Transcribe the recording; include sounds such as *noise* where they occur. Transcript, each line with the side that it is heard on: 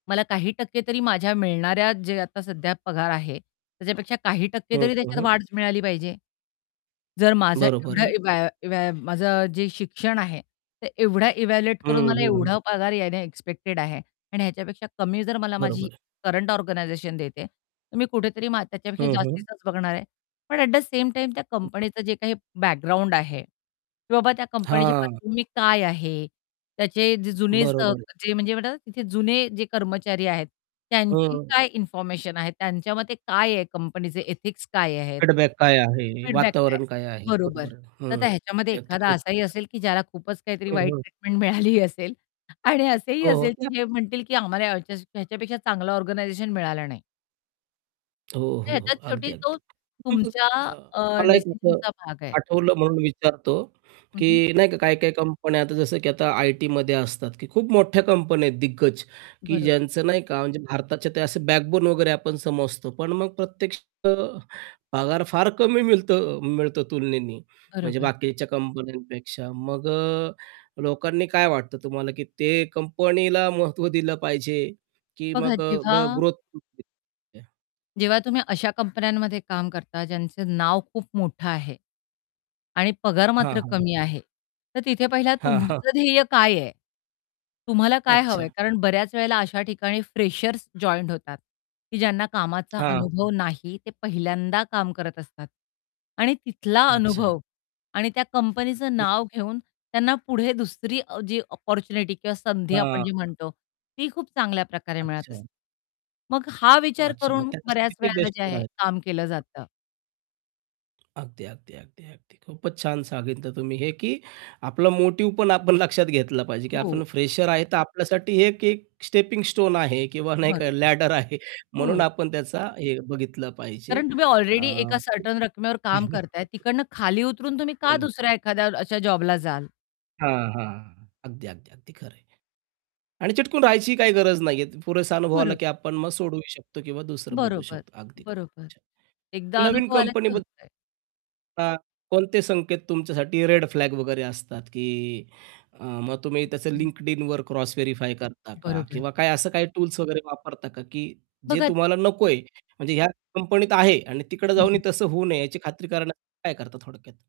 left: मला काही टक्के तरी माझ्या मिळणाऱ्या जे आता सध्या पगार आहे, त्याच्यापेक्षा काही टक्के
right: हं.
left: तरी
right: हं,
left: त्याच्यात
right: हं.
left: वाढच मिळाली पाहिजे. जर माझं
right: बरोबर
left: एवढं
right: आहे.
left: इव्हॅ इव्हॅ माझं जे शिक्षण आहे, ते एवढा इव्हॅल्युएट
right: हं,
left: करून मला
right: हं, हं.
left: एवढा पगार येणे एक्स्पेक्टेड आहे आणि ह्याच्यापेक्षा कमी जर मला माझी
right: बरोबर आहे.
left: करंट ऑर्गनायझेशन देते, तर मी कुठेतरी मा त्याच्यापेक्षा
right: हं, हं.
left: जास्तीचाच बघणार आहे. पण ॲट द सेम टाईम त्या
right: *unintelligible*
left: कंपनीचं जे काही बॅकग्राऊंड आहे, की बाबा त्या कंपनीची
right: हां.
left: पार्श्वभूमी काय आहे? त्याचे जे जुने स
right: बरोबर आहे.
left: म्हणजे तिथे जुने जे कर्मचारी आहेत, त्यांची
right: हं.
left: काय इन्फॉर्मेशन आहे? त्यांच्या मते काय आहे कंपनीचे एथिक्स काय आहेत?
right: फीडबॅक काय आहे?
left: फीडबॅक काय?
right: वातावरण काय आहे?
left: बरोबर.
right: बरोबर.
left: तर
right: हं.
left: आता ह्याच्यामध्ये
right: हे अगदी
left: एखादा
right: खूप
left: असाही
right: *unintelligible*
left: असेल की ज्याला खूपच काहीतरी
right: हं,
left: वाईट
right: हं.
left: ट्रीटमेंट मिळालीही असेल आणि असेही
right: हो, हो.
left: असेल
right: त्या
left: की जे म्हणतील की आम्हाला ह्याच ह्याच्यापेक्षा चांगलं ऑर्गनायझेशन मिळालं नाही.
right: हो,
left: तर
right: हो,
left: ह्याच्यात
right: हो. अगदी,
left: शेवटी तो,
right: अगदी.
left: तुमच्या
right: *unintelligible*
left: अ,
right: मला एक असं
left: डिसिजनचा भाग आहे.
right: आठवलं म्हणून विचारतो
left: हं,
right: की
left: हं.
right: नाही का काही-काही कंपन्या आता जसं की आता आयटीमध्ये असतात की खूप मोठ्या कंपन्या आहेत दिग्गज, की
left: बरोबर.
right: ज्यांचं नाही का म्हणजे भारताच्या ते असं बॅकबोन वगैरे आपण समजतो. पण मग प्रत्यक्षात पगार फार कमी मिळतं मिळतो तुलनेने. म्हणजे
left: बरोबर.
right: बाकीच्या कंपन्यांपेक्षा. मग अ, लोकांनी काय वाटतं तुम्हाला, की ते कंपनीला महत्त्व दिलं पाहिजे की
left: बघा
right: मग
left: जेव्हा
right: ग ग्रोथ या *unintelligible*
left: जेव्हा तुम्ही अशा कंपन्यांमध्ये काम करता, ज्यांचं नाव खूप मोठं आहे. आणि पगार
right: हां,
left: मात्र
right: हां.
left: कमी आहे. तर तिथे पहिला
right: हां, हां.
left: तुमचं ध्येय काय आहे? तुम्हाला काय हवंय?
right: अच्छा.
left: कारण बऱ्याच वेळेला अशा ठिकाणी फ्रेशर्स जॉइंट होतात, की ज्यांना कामाचा
right: हां.
left: अनुभव नाही ते पहिल्यांदा काम करत असतात. आणि तिथला
right: अच्छा.
left: अनुभव आणि त्या कंपनीच
right: *unintelligible*
left: नाव घेऊन त्यांना, पुढे दुसरी अ, जी अपॉर्च्युनिटी किंवा संधी आपण जी
right: हां.
left: म्हणतो ती खूप चांगल्या प्रकारे मिळत
right: अच्छा.
left: असते. मग हा विचार
right: अच्छा. मग
left: करून
right: त्याच्यासाठी
left: बऱ्याच
right: ते
left: वेळेला जे
right: बेस्ट
left: आहे
right: आहे.
left: काम केलं जातं.
right: अगदी, अगदी, अगदी, अगदी. खूपच छान सांगितलं तुम्ही, हे की आपला मोटिव्ह पण आपण लक्षात घेतला पाहिजे की
left: हो.
right: आपण फ्रेशर आहे, तर आपल्यासाठी हे एक एक स्टेपिंग स्टोन आहे किंवा नाही
left: बरोबर.
right: लॅडर आहे म्हणून
left: हो.
right: आपण त्याचा हे बघितलं पाहिजे.
left: कारण तुम्ही ऑलरेडी
right: अ,
left: एका सर्टन रकमेवर काम करताय,
right: *chuckles*
left: तिकडनं खाली उतरून तुम्ही
right: हो
left: का
right: ना.
left: दुसऱ्या एखाद्या अशा जॉबला जाल?
right: हां, हां. अगदी, अगदी, अगदी खरं आहे. आणि चिटकून राहायची काही गरज नाहीये. पुरेसा अनुभवाला की
left: बरोबर.
right: आपण सोडूही शकतो किंवा दुसरं बघू
left: बरोबर,
right: शकतो. अगदी खूप
left: बरोबर.
right: छान.
left: एकदा
right: नवीन
left: अनुभव आला
right: कंपनी
left: की
right: बद्द
left: होतंय.
right: हां, कोणते संकेत तुमच्यासाठी रेड फ्लॅग वगैरे असतात, की अ, मग तुम्ही
left: हं,
right: त्या
left: हं.
right: Linkedinवर क्रॉस व्हेरिफाय करता का?
left: बरोबर.
right: किंवा काय असं काही टूल्स वगैरे वापरता का? की जे
left: बघा ती
right: तुम्हाला नकोय, म्हणजे ह्या कंपनीत आहे आणि तिकडे
left: हं,
right: जाऊनही
left: हं.
right: तसं होऊ नये याची खात्री करायला काय करता थोडक्यात?